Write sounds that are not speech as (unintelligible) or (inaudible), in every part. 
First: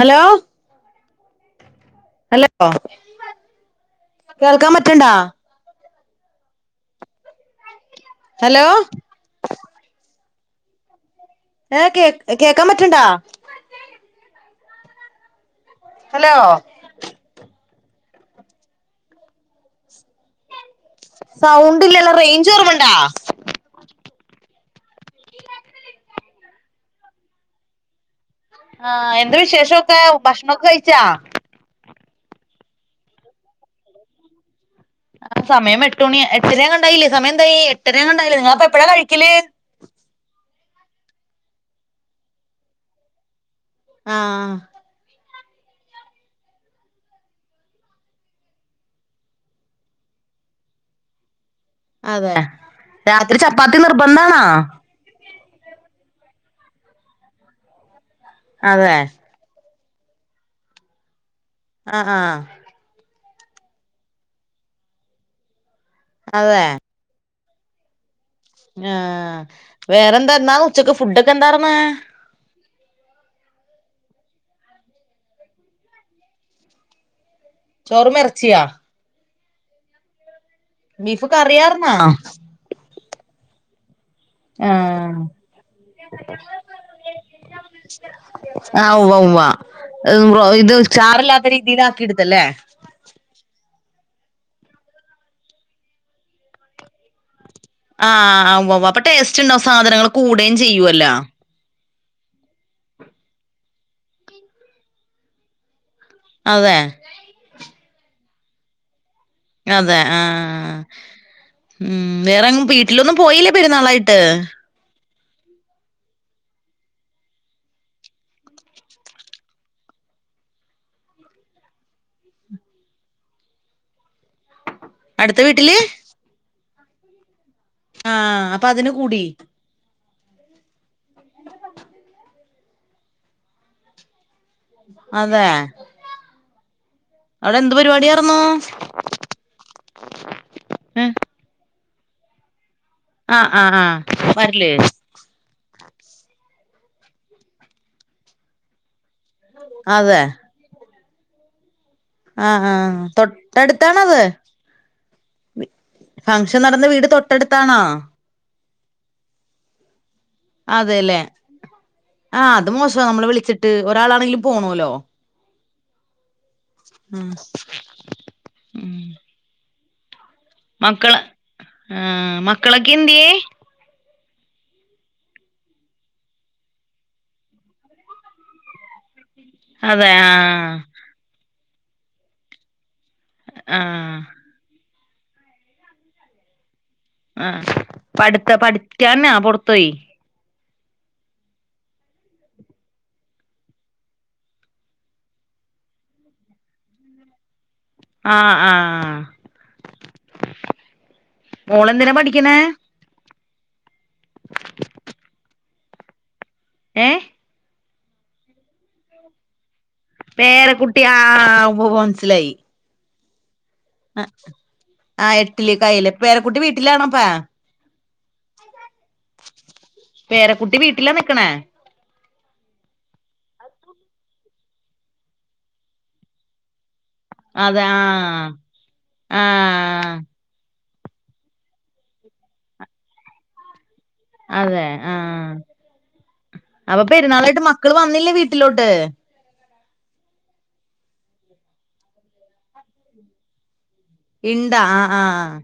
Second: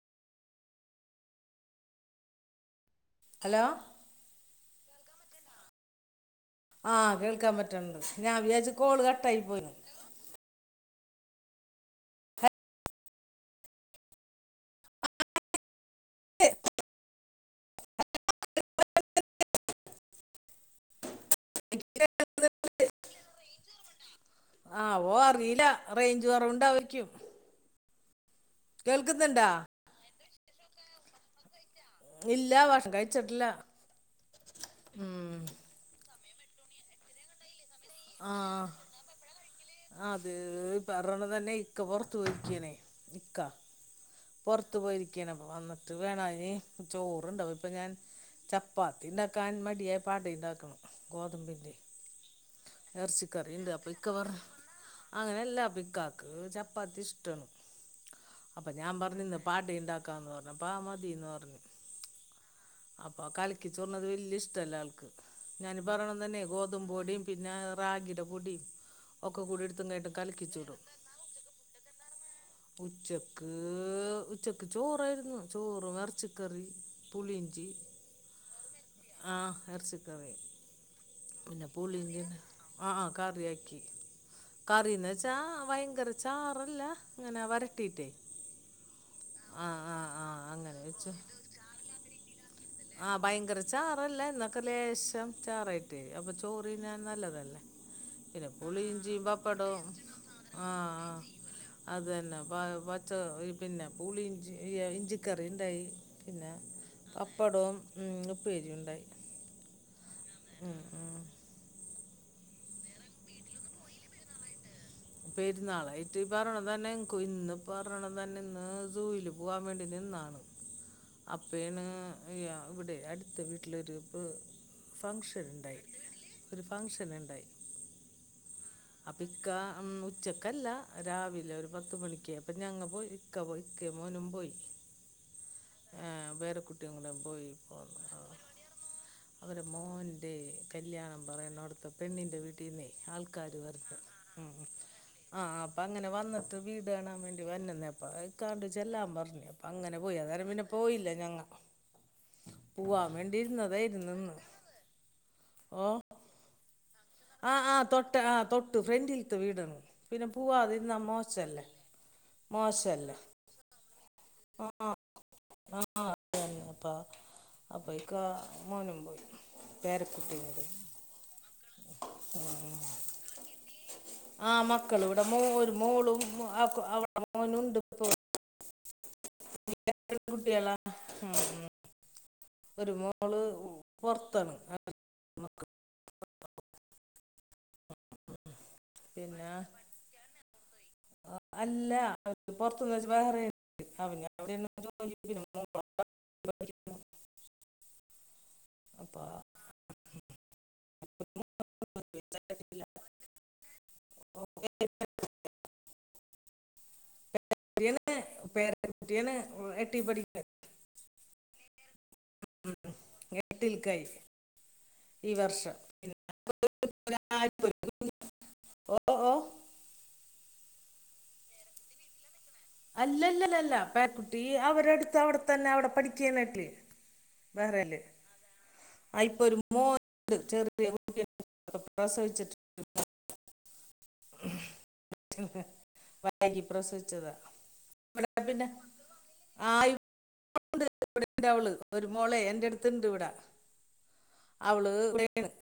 Hello hello hello കേൾക്കാൻ പറ്റണ്ട ആഹ് കേൾക്കാൻ പറ്റൻണ്ട് ഞാൻ ഹലോ വിചാരിച്ച് കോള് കട്ടായി പോയിന്ന് ഏ് കേ കേക്കാൻ പറ്റണണ്ടാ ഹലോ സൗണ്ട്ല്ലല്ല റേഞ്ച് കുറവുണ്ടാ ആവോ അറിയില്ല റേഞ്ച് കൊറവുണ്ടായ്ക്കും ആ എന്ത് വിശേഷൊക്കെ ഭക്ഷണക്കെ കഴിച്ചാ ഇല്ല ഭക്ഷണം കഴിച്ചിട്ടില്ല ആ ഉം സമയം എട്ട് മണി എട്ടര എങ്ങാണ്ടായില്ലേ സമയംന്തായി ആ എട്ടരങ്ങാണ്ടായില്ലേ നിങ്ങപ്പ എപ്പഴാ കഴിക്കല് അത് പറണ് തന്നെ ഇക്ക പുറത്ത് പോയിക്കണേയാണ് ഇക്ക ആ പുറത്തു പോയിരിക്കണ്പ്പ വന്നിട്ട് വേണയിനി ചോറണ്ടാവും ഇപ്പൊ ഞാൻ ചപ്പാത്തി ഉണ്ടാക്കാൻ മടിയായപ അട ഉണ്ടാക്കണം ഗോതമ്പിന്റെ അതെ രാത്രി എറച്ചിക്കറിണ്ട് ചപ്പാത്തി അപ്പൊ ഇക്ക പറഞ്ഞ നിർബന്ധാണാ അങ്ങനെ ല്ല പിക്കാക്ക് ചപ്പാത്തി ഇഷ്ടമാണ് അപ്പം ഞാൻ അതെ പറഞ്ഞ് ഇന്ന് അട ഉണ്ടാക്കാന് ക്കാന്ന് പറഞ്ഞപ്പാ അത് മതിന്ന് പറഞ്ഞു ആഹ ആഹ അപ്പൊ കലക്കി ചുട്ന്നത് വല്യ ഇഷ്ടല്ല ആൾക്ക് ഞാനി പറണം തന്നെ അതെ ഗോതമ്പും പൊടിയും പിന്നെ റാഗിടെ പൊടിയും ആ ഒക്കെ കൂടി എടുത്ത് വേറെന്താ കലക്കി എന്നാന്ന് ചുട്ടു ഉച്ചക്ക് ഫുഡൊക്കെ എന്താർന്ന് ഉച്ചക്ക് ഉച്ചക്ക് ചോറായിരുന്നു ചോറ് ഇറച്ചിക്കറി പുളിഞ്ചി ചോറുമിറച്ചിയ ആ ഇറച്ചിക്കറി ബീഫ് പിന്നെ കറിയാർന്നാ പുളി ആഹ് കറിയാക്കി ആ കറീന്നചാ ഭയങ്കര ചാറല്ല ഇങ്ങനെ വരട്ടീട്ടേ ആ് ഉവ്വ ഉവ്വാ ഇത് അങ്ങനെ ചാറല്ലാത്ത രീതിൽ ആക്കിടുത്തല്ലേ ആഹ ഭയങ്കര ചാറല്ല എന്നൊക്കെ ലേശം ചാറായിട്ട് അപ്പൊ ചോറ് തിന്നാൻ നല്ലതല്ലേ പിന്നെ ആഹ് ഉവ്വ പുളി ഉവ്വ അപ്പൊ ഇഞ്ചി ടേസ്റ്റ് ഉണ്ടാവും പപ്പടം സാധനങ്ങൾ കൂടുകയും ആഹ ചെയ്യുവല്ലോ ആഹ അതന്നെ പ പച്ച പിന്നെ പൂളി ഇഞ്ചിഈ ഇഞ്ചിക്കറി ഉണ്ടായി അതെ പടവും പേജുണ്ടായി അതെ ആ ഉം വേറെങ്ങും വീട്ടിലൊന്നും പോയില്ലേ പെരുന്നാളായിട്ട് പെരുന്നാളായിട്ട് പറഞ്ഞണ തന്നെ ഇന്ന് പറഞ്ഞണ തന്നെ ഇന്ന് സൂയിലും പോവാൻ വേണ്ടി നിന്നാണ്. അപ്പേണ് ഇവിടെ അടുത്ത വീട്ടിലൊരു ഇപ്. അടുത്ത ഫങ്ഷൻ വീട്ടില് ഇണ്ടായി. ഒരു ഫങ്ഷൻ ഇണ്ടായി. ആഹ് അപ്പതിന് കൂടി. ഉം ഉച്ചക്കല്ല. രാവിലെ ഒരു പത്ത് മണിക്ക് അപ്പം ഞങ്ങൾ പോയി. ഇക്ക പോ. ഇക്ക മോനും പോയി. അതെ ആഹ് വറെ കുട്ടിവങ്ങള (unintelligible) പോയി അവിടെ എന്ത് പോന്നു. ആഹ് പരിപാടിയാർന്നു അവര്ടെ മോൻ്റെ കല്യാണം പറയണൊട്ത്ത്. പെണ്ണിന്റെ വീട്ടീന്നെ ആഹ് ആൾക്കാര് ആഹ് ആഹ് വരുന്നു. വരില്ലേ ആഹ് അപ്പൊ അങ്ങനെ വന്നിട്ട് വീട് കാണാൻ വേണ്ടി വര്ന്ന്ന്നെ. അപ്പൊ അയ്കാണ്ട് ച്ചെല്ലാം പറ്ഞ്ഞു. അപ്പ അങ്ങനെ പോയി. അതെ ഏതായാലും പിന്നെ പോയില്ല ഞങ്ങ ആഹ് ആഹ്. പോവാൻ വേണ്ടി തൊട്ടടുത്താണൊ ഇരുന്നതായിരുന്നു അത്. ഇന്ന് ഫംഗഷൻ നടന്ന വീട്. ആഹ് തൊട്ടടുത്താണോ ആഹ് തൊട്ട്. ആഹ് തൊട്ട് ഫ്രണ്ട്ൽത്ത വീടാണ്. പിന്നെ പൂവാതെ ഇരിന്നാ അതെല്ലേ മോശല്ലെ. മോശല്ലെ. ഇത് ഒരാളാണെങ്കിലും പോണോലൊ. ആഹ് അത് തന്നെ അപ്പ അപേയ്ക്ക ഉം മോനും പോയി. പേര കുട്ടികള്. മക്കള് ആ മക്കളൊക്കെ എന്ത്യേ. ആ മക്കളിവിടെ മോ ഒരു മോളും അവള്ടെ മോനുണ്ട് ഇപ ഇവടെ. നിങ്ങ (unintelligible) അതെ എത്ര കുട്ടികളാ ആഹ് ഉം ഒരു മോള് ആഹ് പൊറ്ത്താണ്. ആഹ് പഠിത്ത പഠി പിന്നെ അല്ലാ പൊറ്ത്ത്ന്ന് വെച്ച ബഹ്റൈൻ (unintelligible) ആഹ് ആഹ് മോളെന്തിനാ പഠിക്ക്ണേ. (inaudible) ഓക്കെ ഏഹ് കുട്ടിയാണ് പേര കുട്ടിയാണ് ഓള് എട്ടീ പഠി പേര കുട്ടി ആഹ് ഉവ്വ് മൻസ്സിലായി. ട്ടിൽക്കയി. അ ആ എട്ടില് കായിലെ. പിന്നെ പേര കുട്ടി വീട്ടിലാണൊ ഇപ്പാ. (unintelligible) ഓ ഓ പേര കുട്ടി വീട്ടിലാ നിക്ക്ണേ. അല്ലല്ലല്ലല. പേര കുട്ടി അവരടുത്ത് അവടെത്തന്നെ അവടെ പഠിക്ക്യാനെട്ടില്. അതെ വേറെല്ലെഹ് ആഹ് ആ ഇപ്പൊ ഒരു ആഹ് മോനുണ്ട് ചെറ (unintelligible) പ്രസവച്ചിട്ട് അതെ ആഹ് (unintelligible) വൈകി അപ്പൊ പ്രസവിച്ചതാ പെരുന്നാളായിട്ട് മക്കള് വന്നില്ലേ (unintelligible) പിന്നെ വീട്ടിലോട്ട് ആഹ് (unintelligible) ഒരു മോളെ എന്റെടുത്തിണ്ട് ഇവിട. ഇണ്ടാ അവള് ആഹ് ഇവിടെണ് ആഹ്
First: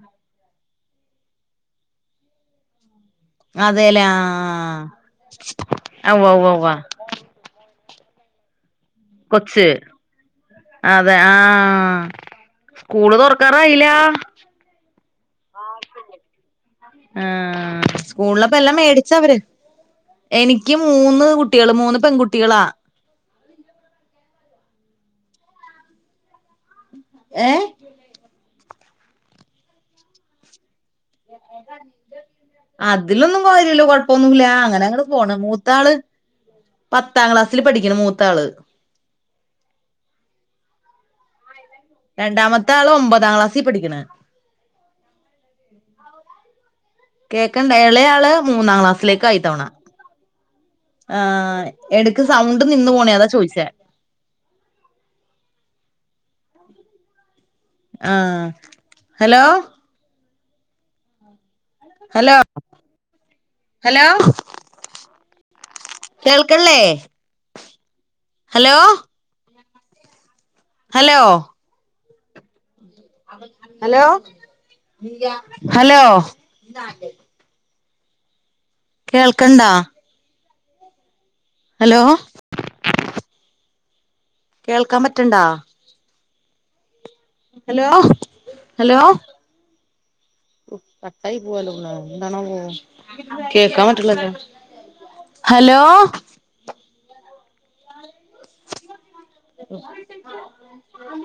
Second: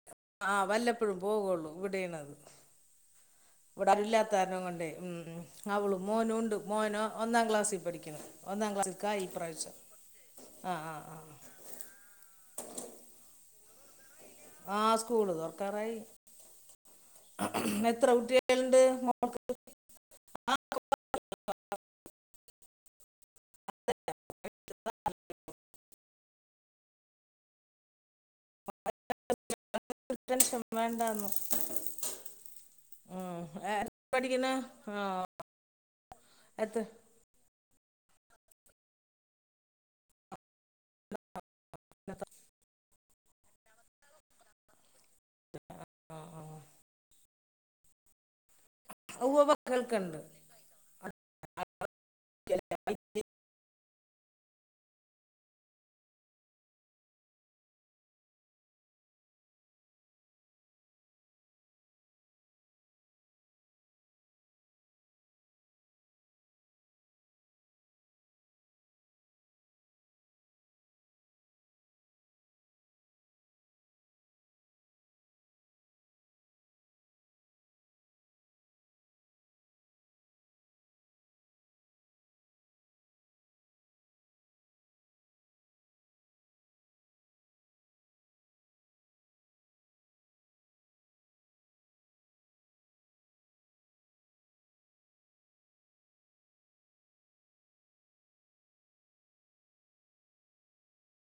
ആഹ് വല്ലപ്പോഴും പോവൊള്ളു. ഇവിടേണ് അത്. അതേല്ലേ ഇവിടാരുല്ലാത്താരണം ആഹ് കൊണ്ടേ. ഉം അവളും ആ ഉവ്വ മോനും ഉവ്വ ഉണ്ട് ഉവ്വ മോനൊ ഒന്നാം ക്ലാസ്സി പഠിക്ക്ണ്. ഒന്നാം ക്ലാസ്സിൽക്കായി ഈ കൊച്ച് പ്രാവശ്യം. ആഹ് ആഹ് ആഹ്. കൂള് തൊറക്കാറായില്ല. ആഹ് സ്കൂള് തൊർക്കാറായി. ആഹ് എത്ര സ്കൂളിലപ്പ എല്ലാം കുട്ട്യേള്ണ്ട് മേടിച്ച അവര് മോൾക്ക്. എനിക്ക് മൂന്ന് കുട്ടികള് മൂന്ന് പെൺകുട്ടികളാ ഏഹ് (unintelligible) ടെൻഷൻ വേണ്ടാന്ന് (unintelligible) അതിലൊന്നും കാര്യന്നുല്ല കൊഴപ്പൊന്നുല്ല പഠിക്കണ അങ്ങനെ ആ അങ്ങ് പോണ് മൂത്താള് എത്ര പ പത്താം ക്ലാസില് പഠിക്കണ് മൂത്താള് രണ്ടാമത്താള് ഒമ്പതാം ക്ലാസി പഠിക്കണ് ആ ആ കേക്കണ്ടാ ഇളയാള് മൂന്നാം ക്ലാസ് സിലേക്കായി ഈ ഉവ്വ തവണ കേൾക്കുന്നുണ്ട് ആഹ് എടക്ക് സൗണ്ട് നിന്ന് പോണേ അതാ ചോദിച്ചേ ആഹ് ഹലോ ഹലോ ഹലോ കേൾക്കള്ളേ ഹലോ ഹലോ ഹലോ ഹലോ കേൾക്കണ്ടാ ഹലോ കേൾക്കാൻ പറ്റണ്ടാ ഹലോ ഹലോ കട്ടായി പോവാലോ എന്താണോ പോ കേക്കാൻ പറ്റല്ല ഹലോ (unintelligible)